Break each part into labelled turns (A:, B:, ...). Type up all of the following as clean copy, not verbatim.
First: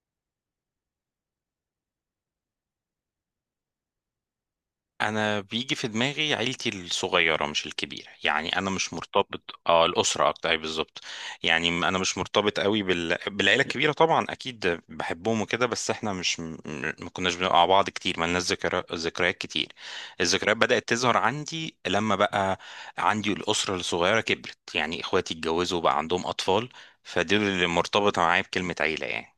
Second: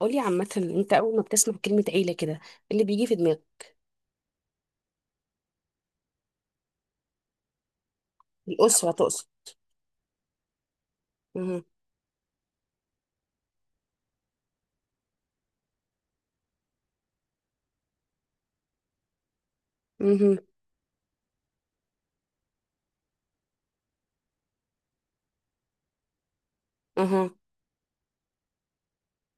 A: قولي، عامة انت اول ما بتسمع كلمة عيلة كده، ايه اللي بيجي في دماغك؟
B: انا بيجي في دماغي عيلتي الصغيره مش الكبيره. يعني انا
A: الأسرة
B: مش
A: تقصد؟
B: مرتبط الاسره اكتر. أي بالظبط.
A: مهم.
B: يعني انا مش مرتبط قوي بالعيله الكبيره، طبعا اكيد بحبهم وكده، بس احنا مش ما كناش بنبقى مع بعض كتير، ما لناش ذكريات كتير.
A: مهم.
B: الذكريات بدات تظهر عندي لما بقى عندي الاسره الصغيره كبرت، يعني اخواتي اتجوزوا وبقى عندهم اطفال.
A: اها.
B: فدول اللي مرتبطه معايا بكلمه عيله يعني.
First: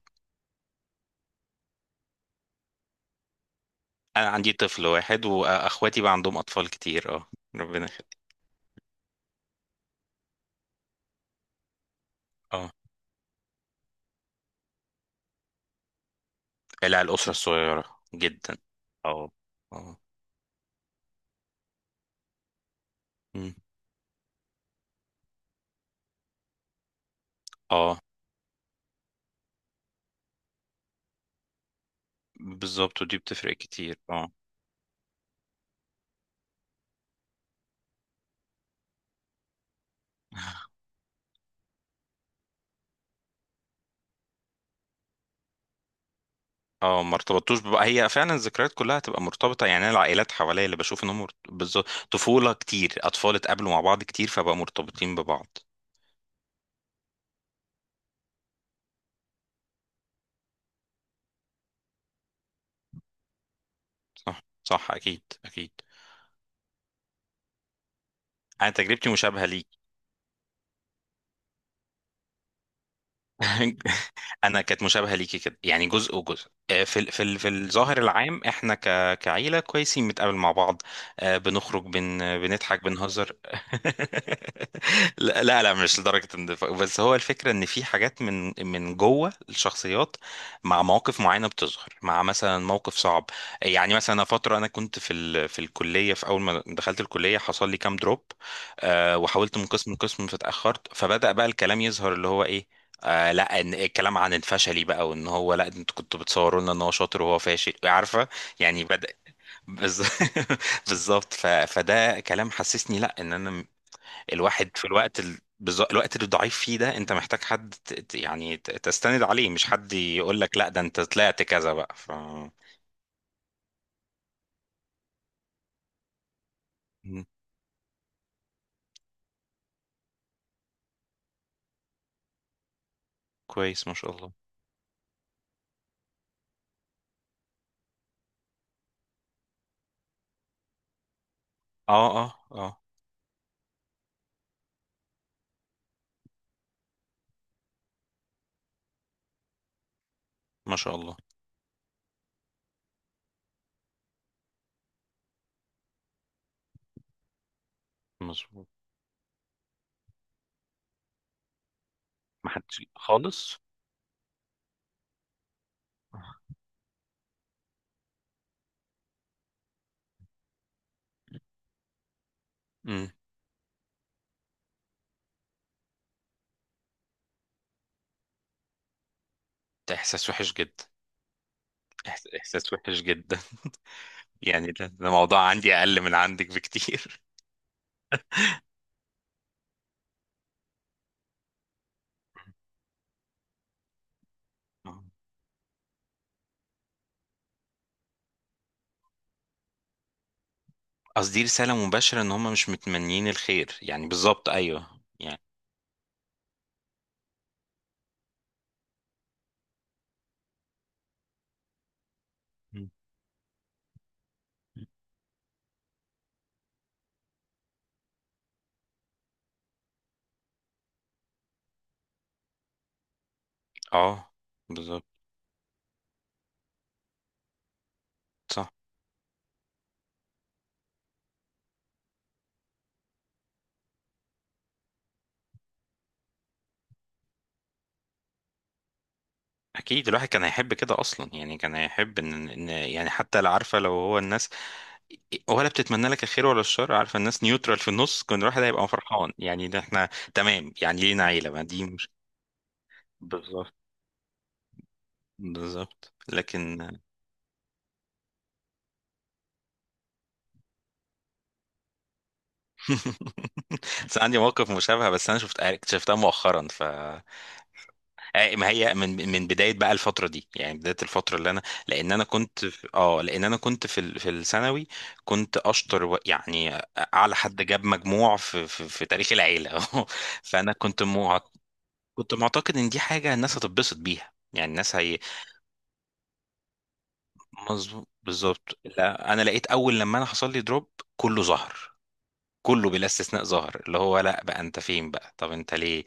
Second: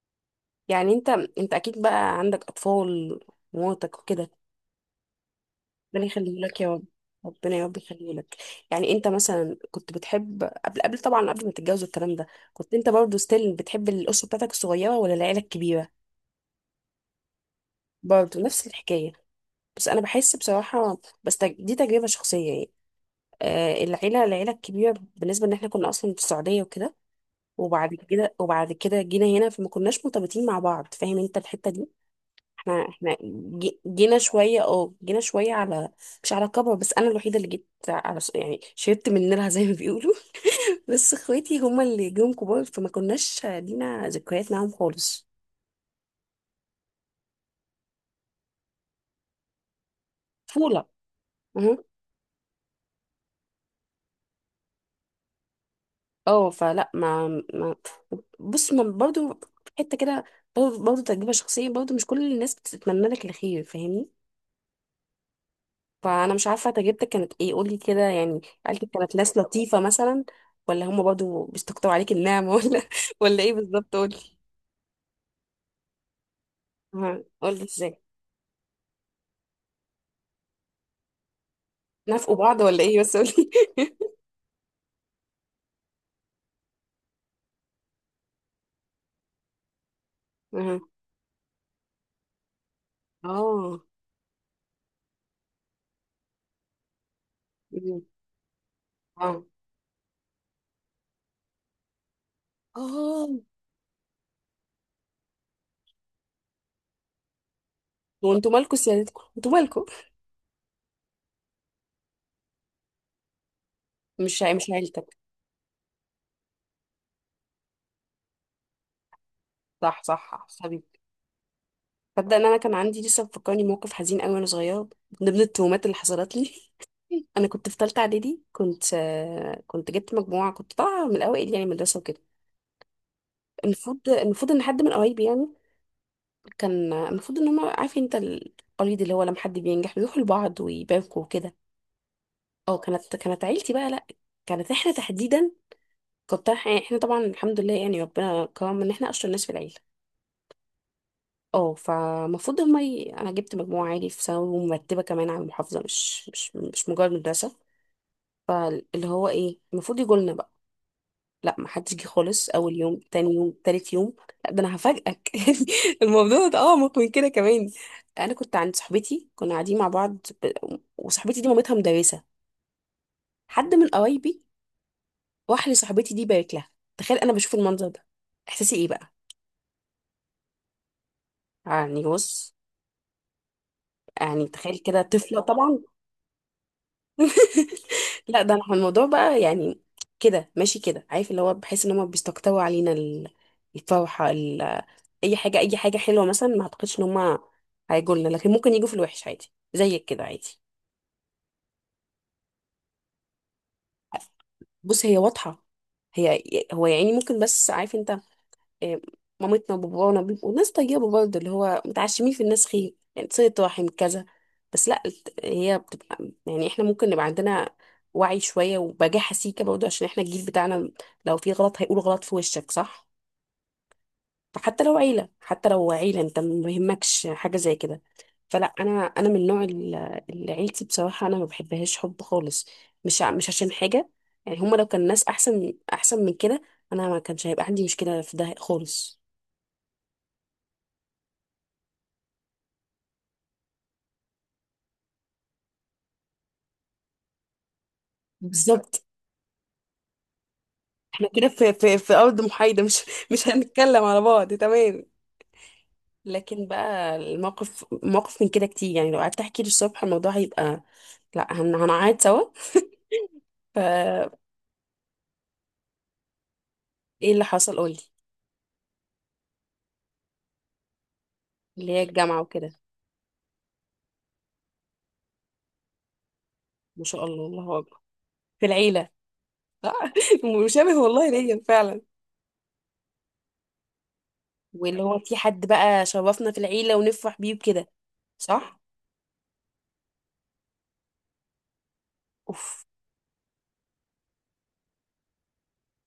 A: يعني انت اكيد بقى عندك اطفال، ومراتك
B: انا
A: وكده؟
B: عندي طفل واحد واخواتي
A: ربنا
B: بقى عندهم
A: يخليه لك يا
B: اطفال
A: رب.
B: كتير، اه.
A: ربنا يا رب
B: ربنا
A: يخليه
B: يخليك.
A: لك. يعني انت مثلا كنت بتحب قبل طبعا، قبل ما تتجوز الكلام ده،
B: اه،
A: كنت انت برضو ستيل بتحب الأسرة بتاعتك الصغيرة ولا العيلة الكبيرة؟
B: لا، الأسرة الصغيرة
A: برضو
B: جدا.
A: نفس الحكاية؟
B: اه.
A: بس
B: اه.
A: انا بحس بصراحة، بس دي تجربة شخصية يعني.
B: مم.
A: العيلة الكبيرة، بالنسبة ان احنا كنا اصلا في السعودية وكده، وبعد
B: اه،
A: كده وبعد كده جينا هنا، فما كناش مرتبطين مع بعض، فاهم انت الحتة دي. احنا
B: بالظبط،
A: احنا
B: ودي بتفرق
A: جي-
B: كتير،
A: جينا
B: اه.
A: شوية جينا شوية على مش على كبر، بس انا الوحيدة اللي جيت على يعني شربت من نيرها، زي ما بيقولوا. بس اخواتي هما اللي جم كبار، فما كناش لينا ذكريات معاهم خالص.
B: اه، ما ارتبطتوش بقى، هي فعلا الذكريات كلها تبقى مرتبطة. يعني أنا العائلات حواليا اللي
A: طفولة.
B: بشوف انهم مرت-
A: مهم.
B: بالظبط، طفولة كتير، أطفال اتقابلوا مع بعض كتير فبقى مرتبطين ببعض.
A: اه فلا ما بص، ما برضه حتة كده، برضه تجربة شخصية، برضه مش كل الناس بتتمنى لك الخير، فاهمني.
B: صح، صح، أكيد، أكيد.
A: فانا مش عارفه تجربتك كانت ايه، قولي كده، يعني
B: أنا
A: عيلتك
B: تجربتي
A: كانت ناس
B: مشابهة ليك.
A: لطيفه مثلا، ولا هم برضو بيستكتروا عليك النعمه، ولا ولا ايه بالظبط، قولي.
B: انا كانت مشابهه ليكي كده، يعني جزء وجزء، في
A: ها
B: في
A: قولي
B: الظاهر
A: ازاي.
B: العام احنا كعيله كويسين بنتقابل مع بعض. بنخرج،
A: نافقوا بعض
B: بنضحك
A: ولا ايه، بس
B: بنهزر.
A: قولي.
B: لا لا لا، مش لدرجه النفاق، بس هو الفكره ان في حاجات من جوه الشخصيات،
A: ها.
B: مع مواقف معينه بتظهر، مع مثلا موقف صعب.
A: اه.
B: يعني مثلا فتره انا كنت في الكليه، في اول ما دخلت الكليه حصل لي كام
A: مم.
B: دروب.
A: اه.
B: وحاولت من قسم لقسم فاتاخرت، فبدا بقى الكلام يظهر اللي هو ايه. آه،
A: اه.
B: لا، ان الكلام عن الفشلي بقى، وان هو لا انتوا كنتوا بتصوروا لنا ان هو شاطر وهو فاشل، عارفه.
A: وانتوا مالكوا
B: يعني بدأ
A: سيادتكم، انتوا مالكوا.
B: بز- بالظبط. فده كلام حسسني، لا ان انا
A: مش
B: الواحد في
A: عيلتك.
B: الوقت اللي ضعيف فيه ده، انت محتاج حد تستند عليه، مش حد
A: صح،
B: يقول
A: صح
B: لك لا ده انت
A: حبيبي.
B: طلعت كذا بقى ف.
A: تصدق ان انا كان عندي لسه مفكرني موقف حزين قوي وانا صغيره، من ضمن التهمات اللي حصلت لي.
B: مم.
A: انا كنت في ثالثه اعدادي، كنت جبت مجموعه، كنت طالعه من الاوائل يعني، مدرسه وكده.
B: كويس، ما
A: المفروض
B: شاء الله.
A: المفروض ان حد من قرايبي يعني، كان المفروض ان هم، عارف انت القريد اللي هو لما حد بينجح بيروحوا لبعض ويباركوا وكده.
B: اه. اه.
A: اه،
B: اه.
A: كانت عيلتي بقى لا، كانت احنا تحديدا، كنت احنا طبعا الحمد لله، يعني ربنا كرم ان احنا اشطر ناس في العيله.
B: ما شاء الله.
A: اه، فالمفروض هم انا جبت مجموعه عالي في ثانوي ومرتبه كمان على المحافظه، مش مجرد مدرسه.
B: مظبوط.
A: فاللي هو ايه، المفروض يجوا لنا بقى. لا ما حدش جه خالص،
B: ما
A: اول
B: حدش
A: يوم، تاني يوم،
B: خالص.
A: تالت يوم. لا ده انا هفاجئك، يعني الموضوع ده اعمق من كده كمان. انا كنت عند صاحبتي، كنا قاعدين مع بعض، ب... وصاحبتي دي مامتها مدرسه،
B: امم
A: حد من قرايبي راح لصاحبتي دي بارك لها. تخيل انا بشوف المنظر ده، احساسي ايه بقى؟
B: ده احساس وحش جدا.
A: يعني بص،
B: احساس وحش جدا.
A: يعني
B: يعني
A: تخيل
B: ده،
A: كده،
B: ده
A: طفله
B: موضوع عندي
A: طبعا.
B: اقل من عندك بكتير.
A: لا ده احنا الموضوع بقى يعني، كده ماشي كده، عارف اللي هو بحس ان هم بيستقطبوا علينا الفرحه.
B: آه.
A: اي حاجه، اي حاجه حلوه مثلا، ما اعتقدش ان هم هيجوا لنا، لكن ممكن يجوا في الوحش عادي زيك كده، عادي.
B: قصدي رسالة مباشرة ان هم مش متمنيين الخير، يعني بالظبط، ايوه
A: بص، هي
B: يعني.
A: واضحه، هي، هو يعني ممكن، بس عارف انت، آه، مامتنا وبابانا بيبقوا ناس طيبة برضه، اللي هو متعشمين في الناس
B: مم.
A: خير، يعني صلة رحم كذا. بس لا هي بتبقى يعني، احنا ممكن نبقى عندنا وعي شوية، وبجاحة سيكة برضه، عشان احنا الجيل بتاعنا، لو في غلط هيقول غلط في وشك، صح.
B: اه.
A: فحتى لو
B: بالظبط.
A: عيلة، حتى لو عيلة، انت ما يهمكش حاجة زي كده.
B: صح.
A: فلا، انا من نوع. اللي عيلتي بصراحة انا ما بحبهاش حب خالص، مش عشان حاجة، يعني هما لو كان ناس احسن، احسن من كده، انا ما كانش هيبقى عندي مشكلة في ده خالص.
B: اكيد الواحد كان هيحب كده اصلا، يعني كان هيحب إن يعني، حتى لو عارفة لو هو الناس ولا بتتمنى لك الخير ولا الشر، عارفة الناس نيوترال في النص، كان الواحد هيبقى
A: بالظبط.
B: فرحان. يعني ده احنا تمام، يعني لينا
A: احنا كده
B: عيلة، ما
A: في
B: دي
A: في
B: مش
A: في ارض محايده، مش مش
B: بالظبط،
A: هنتكلم على بعض، تمام.
B: بالظبط
A: لكن
B: لكن.
A: بقى الموقف، موقف من كده كتير، يعني لو قعدت احكي للصبح الموضوع هيبقى، لا هنقعد سوا.
B: بس
A: فا
B: عندي موقف مشابه، بس انا شفت اكتشفتها مؤخرا ف.
A: ايه اللي حصل، قولي.
B: آه، ما هي من بدايه بقى الفتره دي، يعني بدايه الفتره اللي انا.
A: اللي هي الجامعه وكده؟
B: لان انا كنت في ال- في الثانوي. كنت اشطر يعني
A: ما شاء
B: اعلى
A: الله،
B: حد
A: الله
B: جاب
A: اكبر.
B: مجموع
A: في
B: في
A: العيله.
B: تاريخ العيله.
A: صح؟
B: فانا
A: مشابه
B: كنت
A: والله
B: مع...
A: ليا فعلا.
B: كنت معتقد ان دي حاجه الناس هتتبسط بيها، يعني الناس
A: واللي هو
B: هي.
A: في حد بقى شرفنا في العيله ونفرح بيه وكده.
B: مظبوط بالظبط.
A: صح.
B: لا انا لقيت اول لما انا حصل لي دروب، كله ظهر،
A: اوف،
B: كله بلا استثناء ظهر، اللي هو لا، بقى انت فين بقى؟ طب انت ليه؟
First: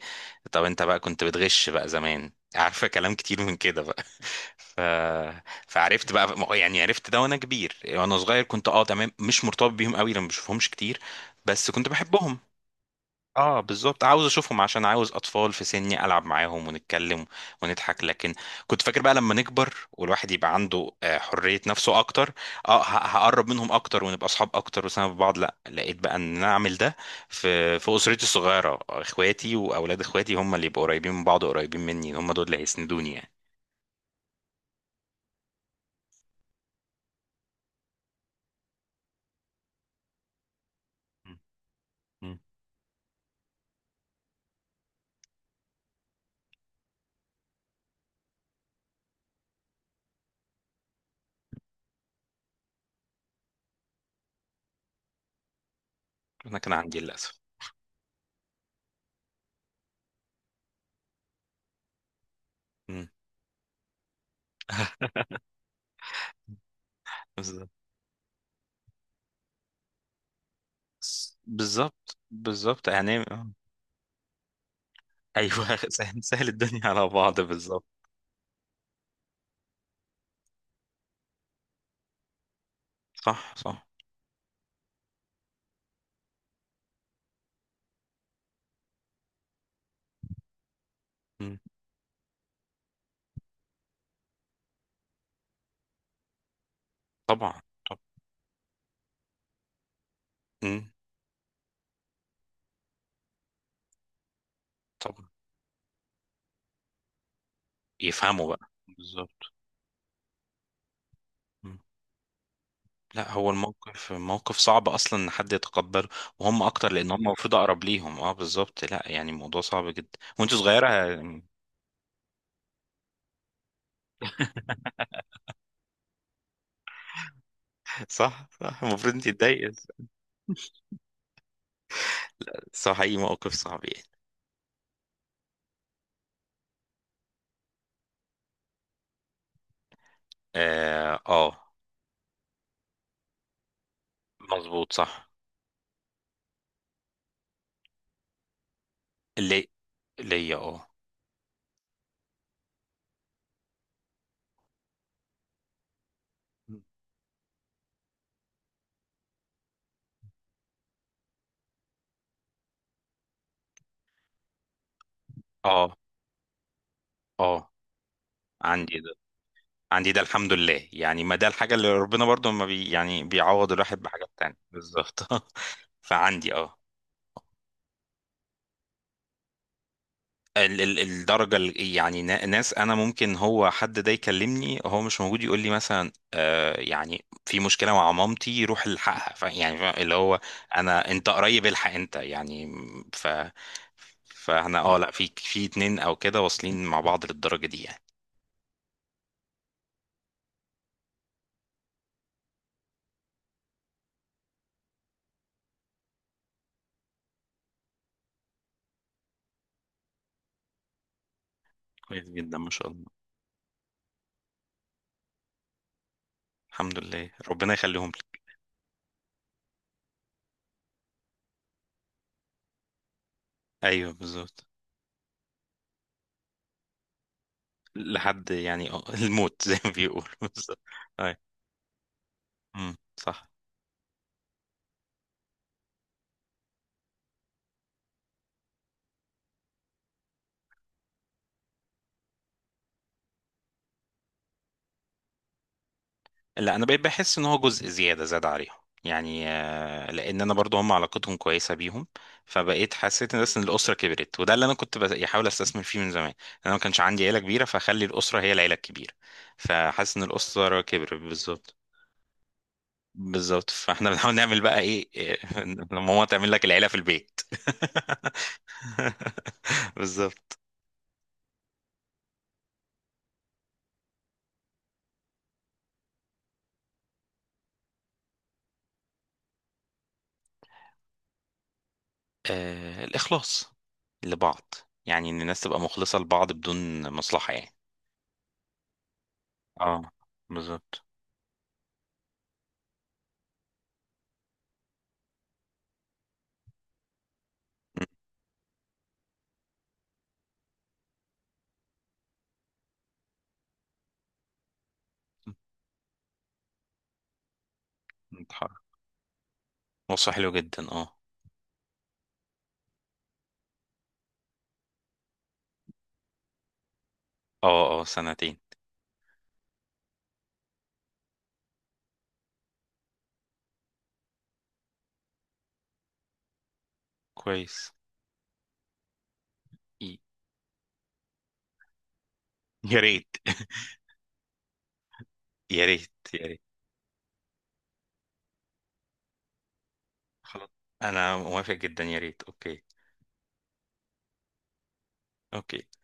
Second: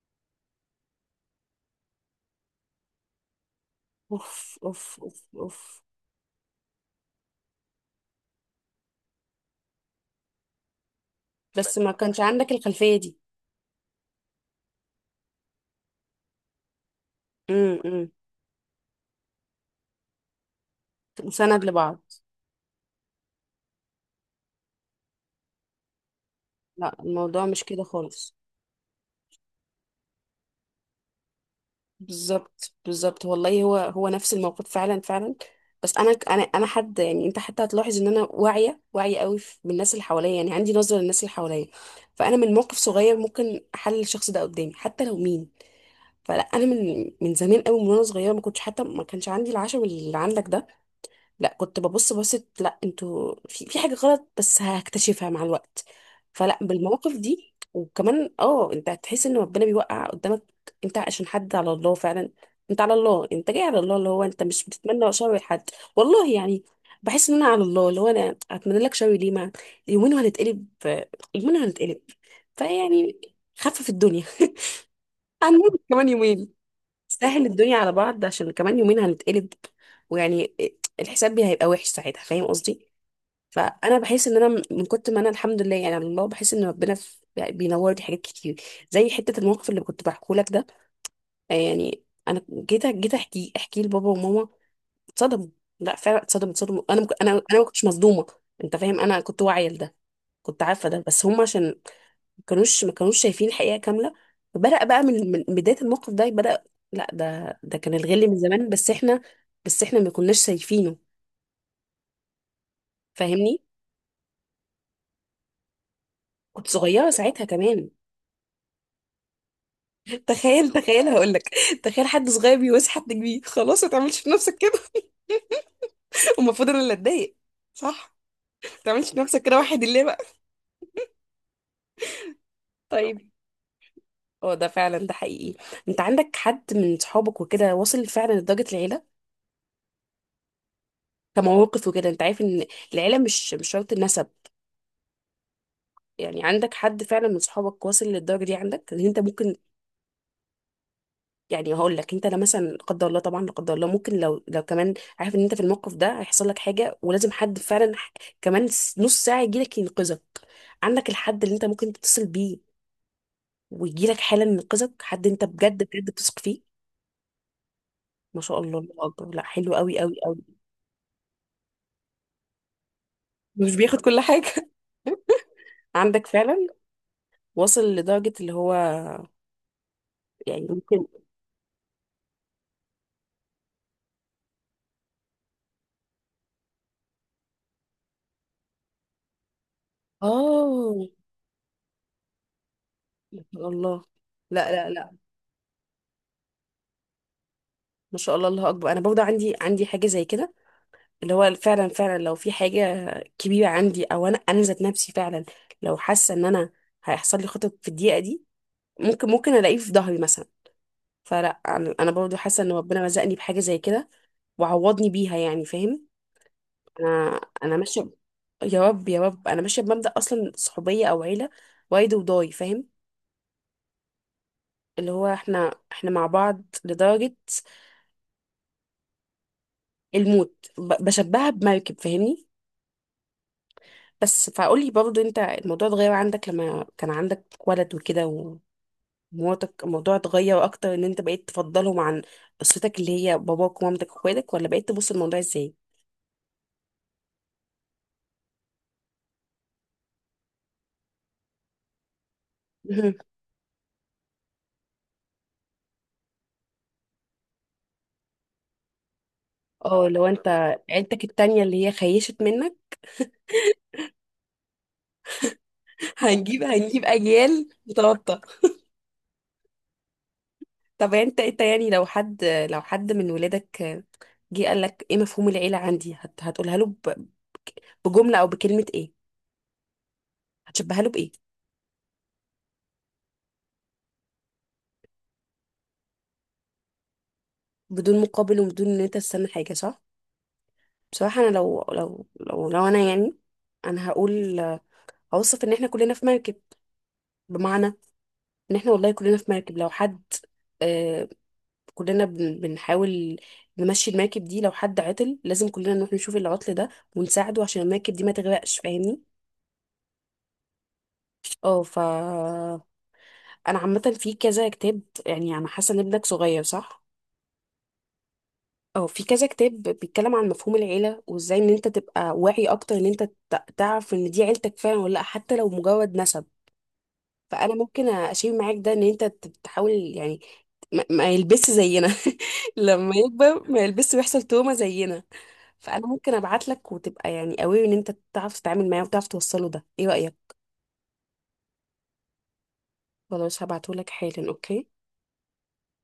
B: طب انت بقى كنت بتغش بقى زمان؟ عارفه كلام كتير من كده بقى.
A: اوف، اوف، اوف، اوف.
B: فعرفت بقى، ما هو، يعني عرفت ده وانا كبير، وانا صغير كنت اه تمام مش مرتبط بيهم قوي، لما بشوفهمش كتير، بس
A: بس
B: كنت
A: ما كانش
B: بحبهم.
A: عندك الخلفيه دي.
B: اه، بالظبط، عاوز اشوفهم عشان عاوز اطفال في سني العب معاهم ونتكلم
A: امم،
B: ونضحك،
A: امم.
B: لكن كنت فاكر بقى لما نكبر والواحد يبقى عنده حرية
A: سند
B: نفسه
A: لبعض.
B: اكتر، هقرب منهم اكتر ونبقى اصحاب اكتر وسنة بعض. لا لقيت بقى ان انا اعمل ده
A: لا، الموضوع مش
B: في
A: كده
B: في اسرتي
A: خالص.
B: الصغيرة، اخواتي واولاد اخواتي هم اللي يبقوا قريبين من بعض وقريبين مني، هم دول اللي
A: بالظبط،
B: هيسندوني
A: بالظبط
B: يعني.
A: والله، هو هو نفس الموقف، فعلا فعلا. بس انا حد، يعني انت حتى هتلاحظ ان انا واعيه، واعيه قوي بالناس اللي حواليا، يعني عندي نظره للناس اللي
B: م-
A: حواليا. فانا
B: م.
A: من موقف صغير ممكن احلل الشخص ده قدامي، حتى لو مين. فلا انا من زمان قوي، وانا صغيره ما كنتش، حتى ما كانش عندي العشم اللي عندك ده. لا كنت ببص بصت، لا انتوا في حاجة غلط بس هكتشفها مع الوقت. فلا
B: انا كان عندي
A: بالمواقف
B: للاسف،
A: دي، وكمان انت هتحس ان ربنا بيوقع قدامك. انت عشان حد على الله فعلا، انت على الله، انت جاي على الله، اللي هو انت مش بتتمنى شر لحد، والله يعني. بحس ان انا على
B: بالظبط
A: الله، اللي هو انا اتمنى لك شر ليه، ما، يومين وهنتقلب. يومين وهنتقلب.
B: بالظبط. بالظبط.
A: فيعني،
B: يعني آه.
A: خفف الدنيا.
B: ايوه.
A: هنموت كمان
B: سهل، سهل
A: يومين.
B: الدنيا على بعض،
A: سهل الدنيا
B: بالظبط.
A: على بعض، عشان كمان يومين هنتقلب. ويعني الحساب بي هيبقى وحش ساعتها، فاهم قصدي.
B: صح، صح.
A: فانا بحس ان انا من كنت، ما انا الحمد لله يعني، على الله بحس ان ربنا بينور لي حاجات كتير، زي حته الموقف اللي كنت بحكيه لك ده.
B: مم.
A: يعني انا جيت احكي لبابا وماما، اتصدموا. لا فعلا اتصدموا، اتصدموا. انا انا
B: طبعا.
A: ما كنتش
B: طب.
A: مصدومه. انت فاهم، انا كنت واعيه لده، كنت عارفه
B: مم.
A: ده، بس هم عشان ما كانوش شايفين الحقيقه كامله. فبدأ بقى
B: طبعا،
A: من بدايه الموقف ده بدأ. لا ده كان الغل من
B: يفهموا بقى،
A: زمان،
B: بالظبط.
A: بس احنا ما كناش شايفينه،
B: مم. لا هو
A: فاهمني.
B: الموقف موقف صعب اصلا ان حد يتقبله، وهم
A: كنت
B: اكتر
A: صغيره
B: لان هم
A: ساعتها
B: المفروض اقرب
A: كمان.
B: ليهم، اه بالظبط، لا يعني الموضوع صعب جدا، وانت
A: تخيل
B: صغيره
A: تخيل هقول لك، تخيل حد صغير بيواسي حد كبير، خلاص ما تعملش في نفسك كده. المفروض انا اللي اتضايق. صح.
B: صح،
A: ما
B: صح،
A: تعملش
B: المفروض
A: في
B: انت
A: نفسك كده،
B: تضايق.
A: واحد اللي بقى.
B: صح، اي
A: طيب،
B: موقف صعب يعني.
A: اه ده فعلا، ده حقيقي، انت عندك حد من صحابك وكده واصل فعلا لدرجه العيله،
B: اه. آه.
A: كمواقف وكده، انت عارف ان العيله مش شرط النسب.
B: مظبوط. صح.
A: يعني عندك حد فعلا من صحابك واصل للدرجه دي، عندك ان انت ممكن،
B: ليه؟ ليا اه.
A: يعني هقول لك انت، لا مثلا، لا قدر الله طبعا، لا قدر الله ممكن لو كمان عارف ان انت في الموقف ده هيحصل لك حاجه، ولازم حد فعلا كمان نص ساعه يجي لك ينقذك، عندك الحد اللي انت ممكن تتصل بيه، ويجي لك حالا ينقذك، حد انت بجد،
B: اه.
A: بجد بتثق فيه.
B: اه.
A: ما شاء الله، الله
B: عندي ده.
A: اكبر، لا حلو قوي،
B: عندي
A: قوي
B: ده،
A: قوي.
B: الحمد لله، يعني ما ده الحاجة اللي ربنا برضو ما بي، يعني بيعوض
A: مش
B: الواحد
A: بياخد كل
B: بحاجات تانية،
A: حاجه.
B: بالظبط.
A: عندك
B: فعندي
A: فعلا
B: اه
A: واصل لدرجه اللي هو، يعني
B: ال ال
A: ممكن،
B: الدرجة ال- يعني ناس، أنا ممكن هو حد ده يكلمني، هو مش موجود يقول لي مثلا آه، يعني في مشكلة مع مامتي، روح الحقها، يعني اللي هو
A: اه
B: أنا، أنت قريب الحق أنت، يعني ف
A: ما شاء الله. لا،
B: فاحنا
A: لا،
B: اه، لا،
A: لا.
B: في اتنين أو كده واصلين مع بعض للدرجة دي يعني.
A: ما شاء الله، الله اكبر، انا برضه عندي حاجه زي كده، اللي هو فعلا فعلا لو في حاجه كبيره عندي، او انا ذات نفسي فعلا، لو حاسه ان انا هيحصل لي خطط في الدقيقه دي، ممكن الاقيه في ظهري مثلا. فلا انا
B: كويس
A: برضه
B: جدا،
A: حاسه
B: ما
A: ان
B: شاء
A: ربنا
B: الله.
A: رزقني بحاجه زي كده، وعوضني بيها، يعني فاهم.
B: الحمد لله،
A: انا
B: ربنا
A: انا ماشيه
B: يخليهم
A: ب-
B: لي.
A: يا رب، يا رب، انا ماشيه بمبدأ اصلا، صحوبيه او عيله، وايد وضاي، فاهم.
B: أيوه بالظبط.
A: اللي هو احنا مع بعض لدرجه
B: لحد يعني اه الموت زي ما بيقولوا،
A: الموت،
B: بالظبط. اي.
A: بشبهها بمركب، فاهمني.
B: امم. صح.
A: بس فقولي برضو، انت الموضوع اتغير عندك لما كان عندك ولد وكده ومراتك، الموضوع اتغير اكتر ان انت بقيت تفضلهم عن قصتك اللي هي باباك ومامتك واخواتك، ولا بقيت تبص الموضوع ازاي؟
B: لا انا بقيت بحس ان هو جزء زياده زاد عليهم، يعني لان انا برضو هم علاقتهم كويسه بيهم. فبقيت
A: مهم.
B: حسيت ان، بس ان الاسره كبرت، وده اللي انا كنت بحاول استثمر فيه من زمان. انا ما كانش عندي عيله كبيره، فخلي الاسره هي العيله الكبيره.
A: اه،
B: فحاسس ان
A: لو انت
B: الاسره كبرت.
A: عيلتك التانية
B: بالظبط.
A: اللي هي خيشت منك.
B: بالظبط، فاحنا بنحاول نعمل بقى ايه لما ماما تعمل
A: هنجيب
B: لك العيله في
A: هنجيب
B: البيت.
A: اجيال متوطة.
B: بالظبط.
A: طب انت يعني، لو حد من ولادك جه قال لك، ايه مفهوم العيلة عندي، هتقولها له بجملة او بكلمة ايه؟ هتشبهها له بايه؟
B: آه، الإخلاص لبعض، يعني إن الناس تبقى مخلصة لبعض بدون مصلحة يعني.
A: بدون مقابل وبدون ان انت تستنى حاجة، صح.
B: اه، بالظبط.
A: بصراحة أنا، لو أنا يعني، أنا هقول، هوصف إن إحنا كلنا في مركب، بمعنى
B: م-
A: إن إحنا والله كلنا في مركب. لو حد آه كلنا بنحاول نمشي المركب دي، لو حد عطل لازم كلنا نروح نشوف العطل ده ونساعده عشان المركب دي ما تغرقش،
B: اتحرك.
A: فاهمني.
B: نص حلو جدا، اه.
A: اه، أنا عامة في كذا كتاب، يعني أنا حاسة إن ابنك صغير، صح؟
B: اه. اه. سنتين.
A: اه، في كذا كتاب بيتكلم عن مفهوم العيلة، وإزاي إن أنت تبقى واعي أكتر، إن أنت تعرف إن دي عيلتك فعلا ولا لأ، حتى لو مجرد نسب. فانا
B: كويس.
A: ممكن اشيل معاك ده، ان انت تحاول
B: ي-
A: يعني ما يلبسش زينا.
B: يا
A: لما
B: ريت.
A: يكبر ما يلبسش ويحصل توما زينا.
B: يا
A: فانا
B: ريت،
A: ممكن
B: يا ريت.
A: ابعت لك، وتبقى يعني قوي ان انت تعرف تتعامل معاه وتعرف توصله ده، ايه رايك؟
B: خلاص. أنا موافق جدا، يا ريت، أوكي.
A: خلاص هبعته لك حالا، اوكي.
B: أوكي